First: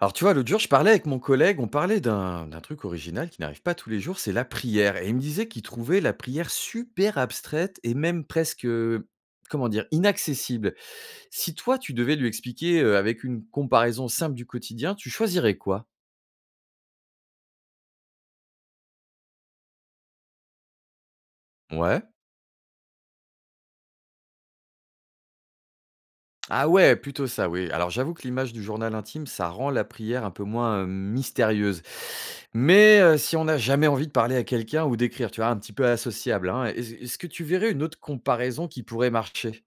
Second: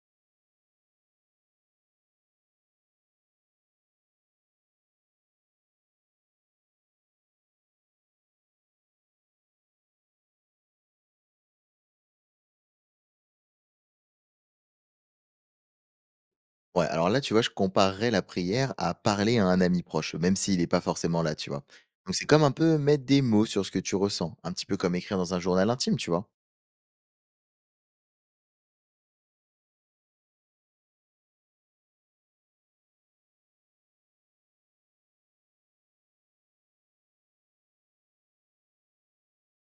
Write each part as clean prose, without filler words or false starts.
Alors tu vois, l'autre jour, je parlais avec mon collègue, on parlait d'un truc original qui n'arrive pas tous les jours, c'est la prière. Et il me disait qu'il trouvait la prière super abstraite et même presque, comment dire, inaccessible. Si toi, tu devais lui expliquer avec une comparaison simple du quotidien, tu choisirais quoi? Ouais, alors là, tu vois, je comparerais la prière à parler à un ami proche, même s'il n'est pas forcément là, tu vois. Ouais. Donc c'est comme un peu mettre des mots sur ce que tu ressens, un petit peu comme écrire dans un journal intime, tu vois. Ah ouais, plutôt ça, oui. Alors j'avoue que l'image du journal intime, ça rend la prière un peu moins mystérieuse. Mais si on n'a jamais envie de parler à quelqu'un ou d'écrire, tu vois, un petit peu associable, hein, est-ce que tu verrais une autre comparaison qui pourrait marcher?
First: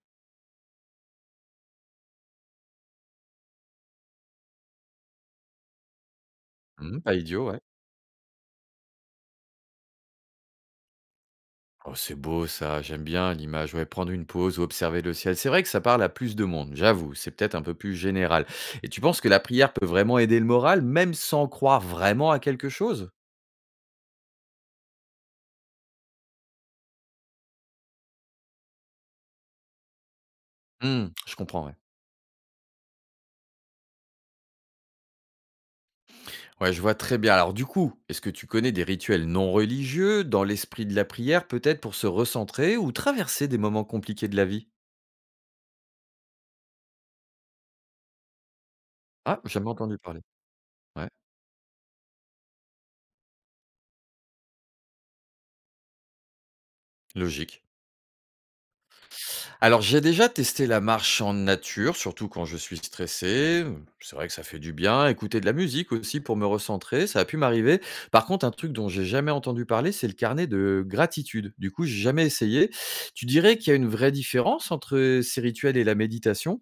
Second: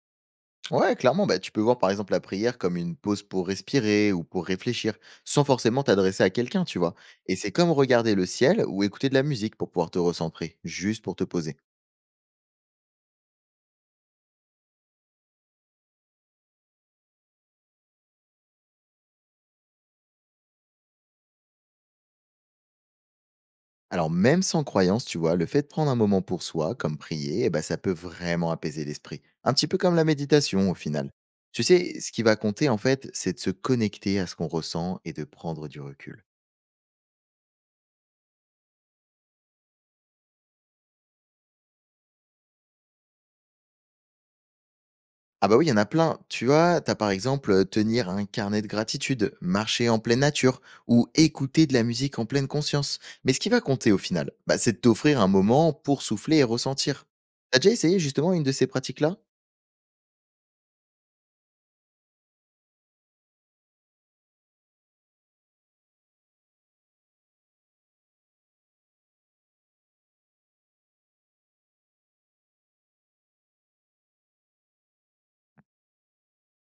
Ouais, clairement, bah, tu peux voir par exemple la prière comme une pause pour respirer ou pour réfléchir, sans forcément t'adresser à quelqu'un, tu vois. Mmh, pas Et idiot, c'est ouais. comme regarder le ciel ou écouter de la musique pour pouvoir te recentrer, juste pour te poser. Oh, c'est beau ça, j'aime bien l'image. Ouais, prendre une pause ou observer le ciel. C'est vrai que ça parle à plus de monde, j'avoue. C'est peut-être un peu plus général. Et tu penses que la prière peut vraiment aider le moral, même sans croire vraiment à quelque chose? Alors même sans croyance, tu vois, le fait de prendre un moment pour soi, comme prier, eh ben, ça peut vraiment apaiser l'esprit. Un petit peu comme la méditation au Hmm, final. je Tu comprends, ouais. sais, ce qui va compter en fait, c'est de se connecter à ce qu'on ressent et de prendre du recul. Ouais, je vois très bien. Alors du coup, est-ce que tu connais des rituels non religieux dans l'esprit de la prière, peut-être pour se recentrer ou traverser des moments compliqués de la vie? Ah bah oui, il y en a plein. Tu vois, t'as par exemple tenir un carnet de gratitude, Ah, jamais marcher entendu en pleine parler. nature ou Ouais, écouter de la musique en pleine conscience. Mais ce qui va compter au final, bah, c'est de t'offrir un moment pour souffler et ressentir. T'as logique. déjà essayé justement une de ces pratiques-là? Alors, j'ai déjà testé la marche en nature, surtout quand je suis stressé. C'est vrai que ça fait du bien. Écouter de la musique aussi pour me recentrer, ça a pu m'arriver. Par contre, un truc dont j'ai jamais entendu parler, c'est le carnet de gratitude. Du coup, j'ai jamais essayé. Tu dirais qu'il y a une vraie différence entre ces rituels et la méditation?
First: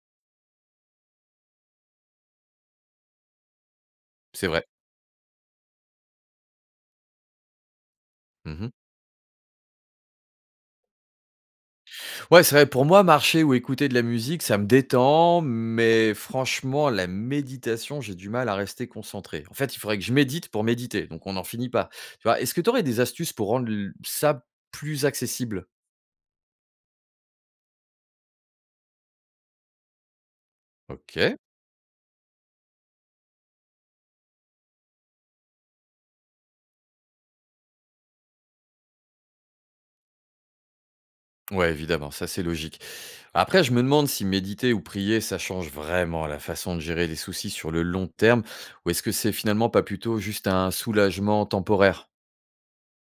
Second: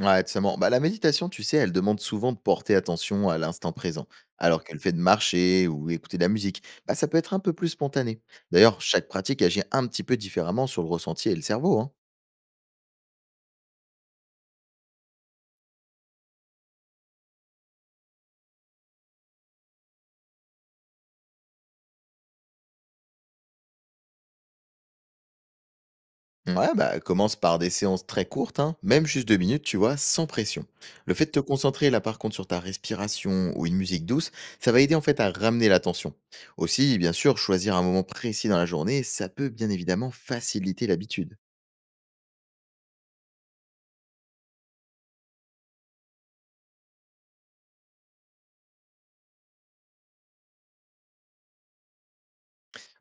Ouais, totalement. Bah, la méditation, tu sais, elle demande souvent de porter attention à l'instant présent, C'est alors vrai. que le fait de marcher ou écouter de la musique, bah, ça peut être un peu plus spontané. Mhm. D'ailleurs, chaque pratique agit un petit peu différemment sur le ressenti et le cerveau, hein. Ouais, c'est vrai, pour moi, marcher ou écouter de la musique, ça me détend, mais franchement, la méditation, j'ai du mal à rester concentré. En fait, il faudrait que je médite pour méditer, donc on n'en finit pas. Tu vois, est-ce que tu aurais des astuces pour rendre ça plus accessible? Ouais, bah, commence par des séances très courtes, hein, même juste deux minutes, tu vois, sans pression. Le fait de Ok. te concentrer là par contre sur ta respiration ou une musique douce, ça va aider en fait à ramener l'attention. Aussi, bien sûr, choisir un moment précis dans la journée, ça peut bien évidemment faciliter l'habitude. Ouais, évidemment, ça c'est logique. Après, je me demande si méditer ou prier, ça change vraiment la façon de gérer les soucis sur le long terme, ou est-ce que c'est finalement pas plutôt juste un soulagement temporaire?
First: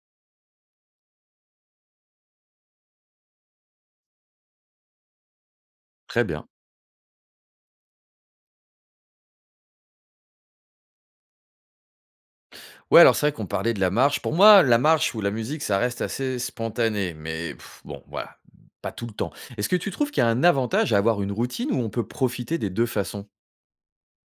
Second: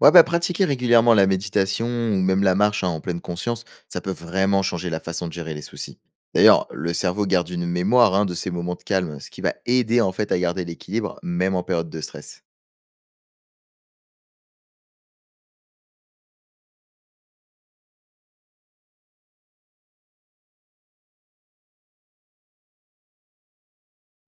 Ouais, bah, pratiquer régulièrement la méditation ou même la marche hein, en pleine conscience, ça peut vraiment changer la façon de gérer les soucis. Très bien. D'ailleurs, le cerveau garde une mémoire hein, de ces moments de calme, ce qui va aider en fait à garder l'équilibre même en période de stress. Ouais, alors c'est vrai qu'on parlait de la marche. Pour moi, la marche ou la musique, ça reste assez spontané, mais pff, bon, voilà, pas tout le temps. Est-ce que tu trouves qu'il y a un avantage à avoir une routine où on peut profiter des deux façons?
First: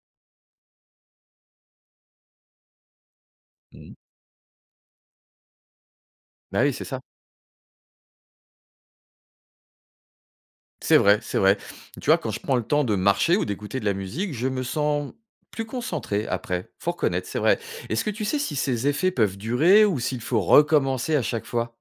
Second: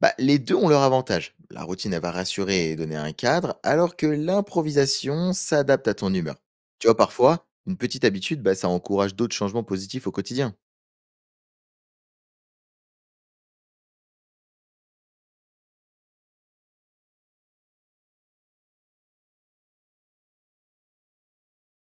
Bah, les deux ont leur avantage. La routine, elle va rassurer et donner un cadre, Mmh. alors que l'improvisation s'adapte à ton humeur. Bah oui, c'est Tu vois, ça. parfois, une petite habitude, bah, ça encourage d'autres changements positifs au quotidien. C'est vrai, c'est vrai. Tu vois, quand je prends le temps de marcher ou d'écouter de la musique, je me sens plus concentré après. Faut reconnaître, c'est vrai. Est-ce que tu sais si ces effets peuvent durer ou s'il faut recommencer à chaque fois?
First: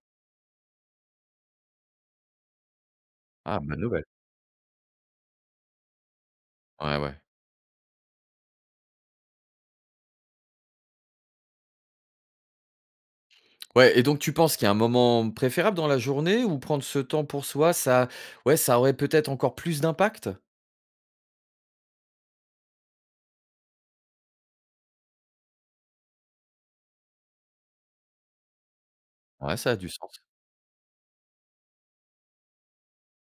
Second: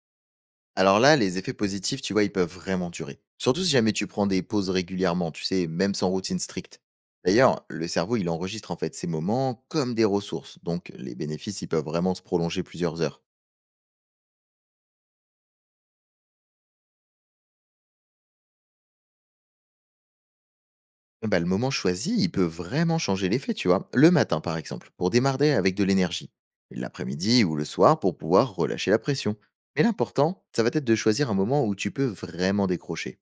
Alors là, les effets positifs, tu vois, ils peuvent vraiment durer. Ah, Surtout si bonne jamais nouvelle. tu prends des pauses régulièrement, tu sais, même sans routine stricte. Ouais, ouais. D'ailleurs, le cerveau, il enregistre en fait ces moments comme des ressources, donc les bénéfices, ils peuvent vraiment se prolonger plusieurs heures. Ouais, et donc tu penses qu'il y a un moment préférable dans la journée où prendre ce temps pour soi, ça ouais, ça aurait peut-être encore plus d'impact? Et bah, le moment choisi, il peut vraiment changer l'effet, tu vois. Le matin, par exemple, pour démarrer avec de l'énergie. Et l'après-midi ou le soir pour pouvoir relâcher la pression. Ouais, ça a Mais du sens. l'important, ça va être de choisir un moment où tu peux vraiment décrocher.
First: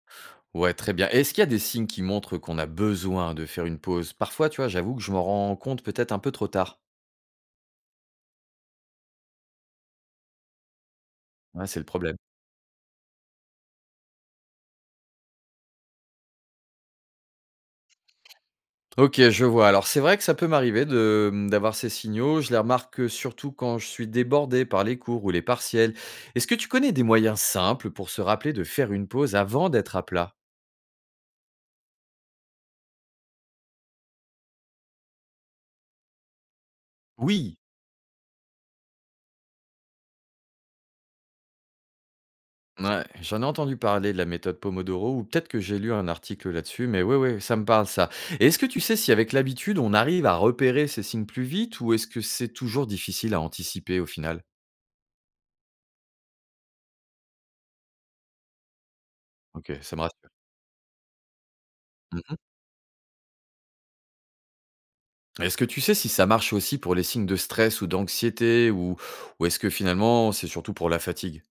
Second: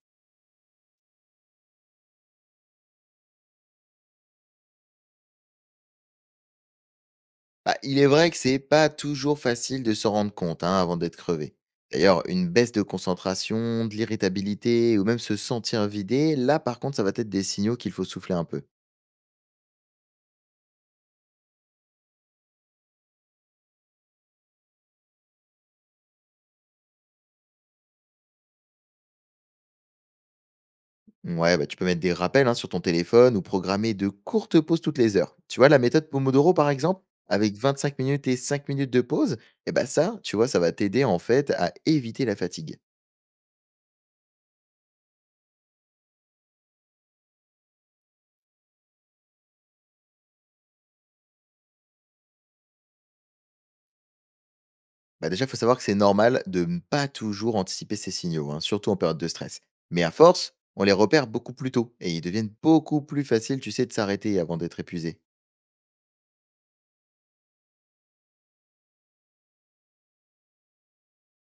Ouais, très bien. Est-ce qu'il y a des signes qui montrent qu'on a besoin de faire une pause? Parfois, tu vois, j'avoue que je m'en rends compte peut-être un peu trop tard. Bah, il est vrai que c'est pas toujours facile de s'en rendre compte hein, avant d'être crevé. Ouais, c'est le problème. D'ailleurs, une baisse de concentration, de l'irritabilité ou même se sentir vidé, là par contre, ça va être des signaux qu'il faut souffler un peu. OK, je vois. Alors c'est vrai que ça peut m'arriver de, mmh, d'avoir ces signaux. Je les remarque, surtout quand je suis débordé par les cours ou les partiels. Est-ce que tu connais des moyens simples pour se rappeler de faire une pause avant d'être à plat? Ouais, bah, tu peux mettre des rappels hein, sur ton téléphone ou programmer de courtes pauses toutes les heures. Tu vois, la méthode Pomodoro par exemple, avec Oui. 25 minutes et 5 minutes de pause, et bah ça, tu vois, ça va t'aider en fait à éviter la fatigue. Ouais, j'en ai entendu parler de la méthode Pomodoro, ou peut-être que j'ai lu un article là-dessus, mais oui, oui, ça me parle ça. Et est-ce que tu sais si avec l'habitude, on arrive à repérer ces signes plus vite, ou est-ce que c'est toujours difficile à anticiper au final? Bah déjà, il faut savoir que c'est normal de ne pas toujours anticiper ces signaux, hein, surtout en période de stress. Ok, ça Mais me à rassure. force, on les repère beaucoup plus tôt et ils Mhm. deviennent beaucoup plus faciles, tu sais, de s'arrêter avant d'être épuisé. Est-ce que tu sais si ça marche aussi pour les signes de stress ou d'anxiété, ou est-ce que finalement c'est surtout pour la fatigue?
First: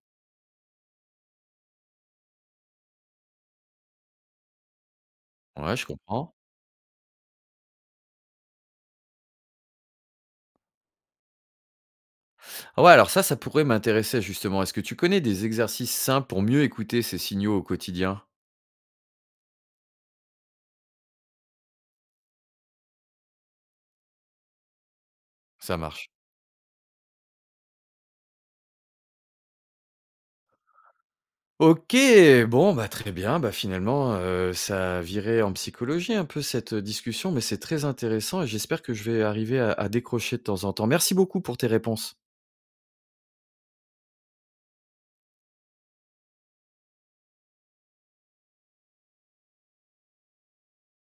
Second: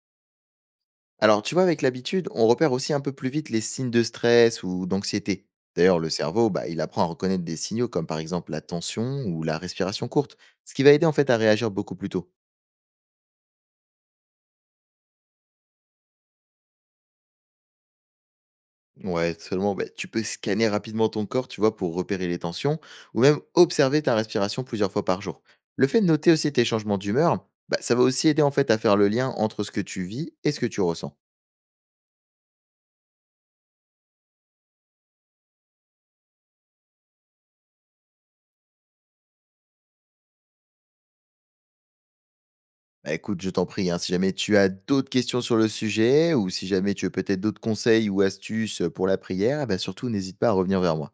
Alors, tu vois, avec l'habitude, on repère aussi un peu plus vite les signes de stress ou d'anxiété. Ouais, je D'ailleurs, le comprends. cerveau, bah, il apprend à reconnaître des signaux comme par exemple la tension ou la respiration courte, ce qui va aider en fait à réagir beaucoup plus tôt. Ah ouais, alors ça pourrait m'intéresser justement. Est-ce que tu connais des exercices simples pour mieux écouter ces signaux au quotidien? Ouais, seulement, bah, tu peux scanner rapidement ton corps, tu vois, pour repérer les tensions, ou même observer ta respiration plusieurs fois par jour. Ça Le fait de marche. noter aussi tes changements d'humeur, bah, ça va aussi aider en fait à faire le lien entre ce que tu vis et ce que tu ressens. OK, bon, bah, très bien. Bah, finalement, ça virait en psychologie un peu cette, discussion, mais c'est très intéressant et j'espère que je vais arriver à décrocher de temps en temps. Merci beaucoup pour tes réponses. Bah, écoute, je t'en prie, hein, si jamais tu as d'autres questions sur le sujet, ou si jamais tu veux peut-être d'autres conseils ou astuces pour la prière, bah, surtout n'hésite pas à revenir vers moi.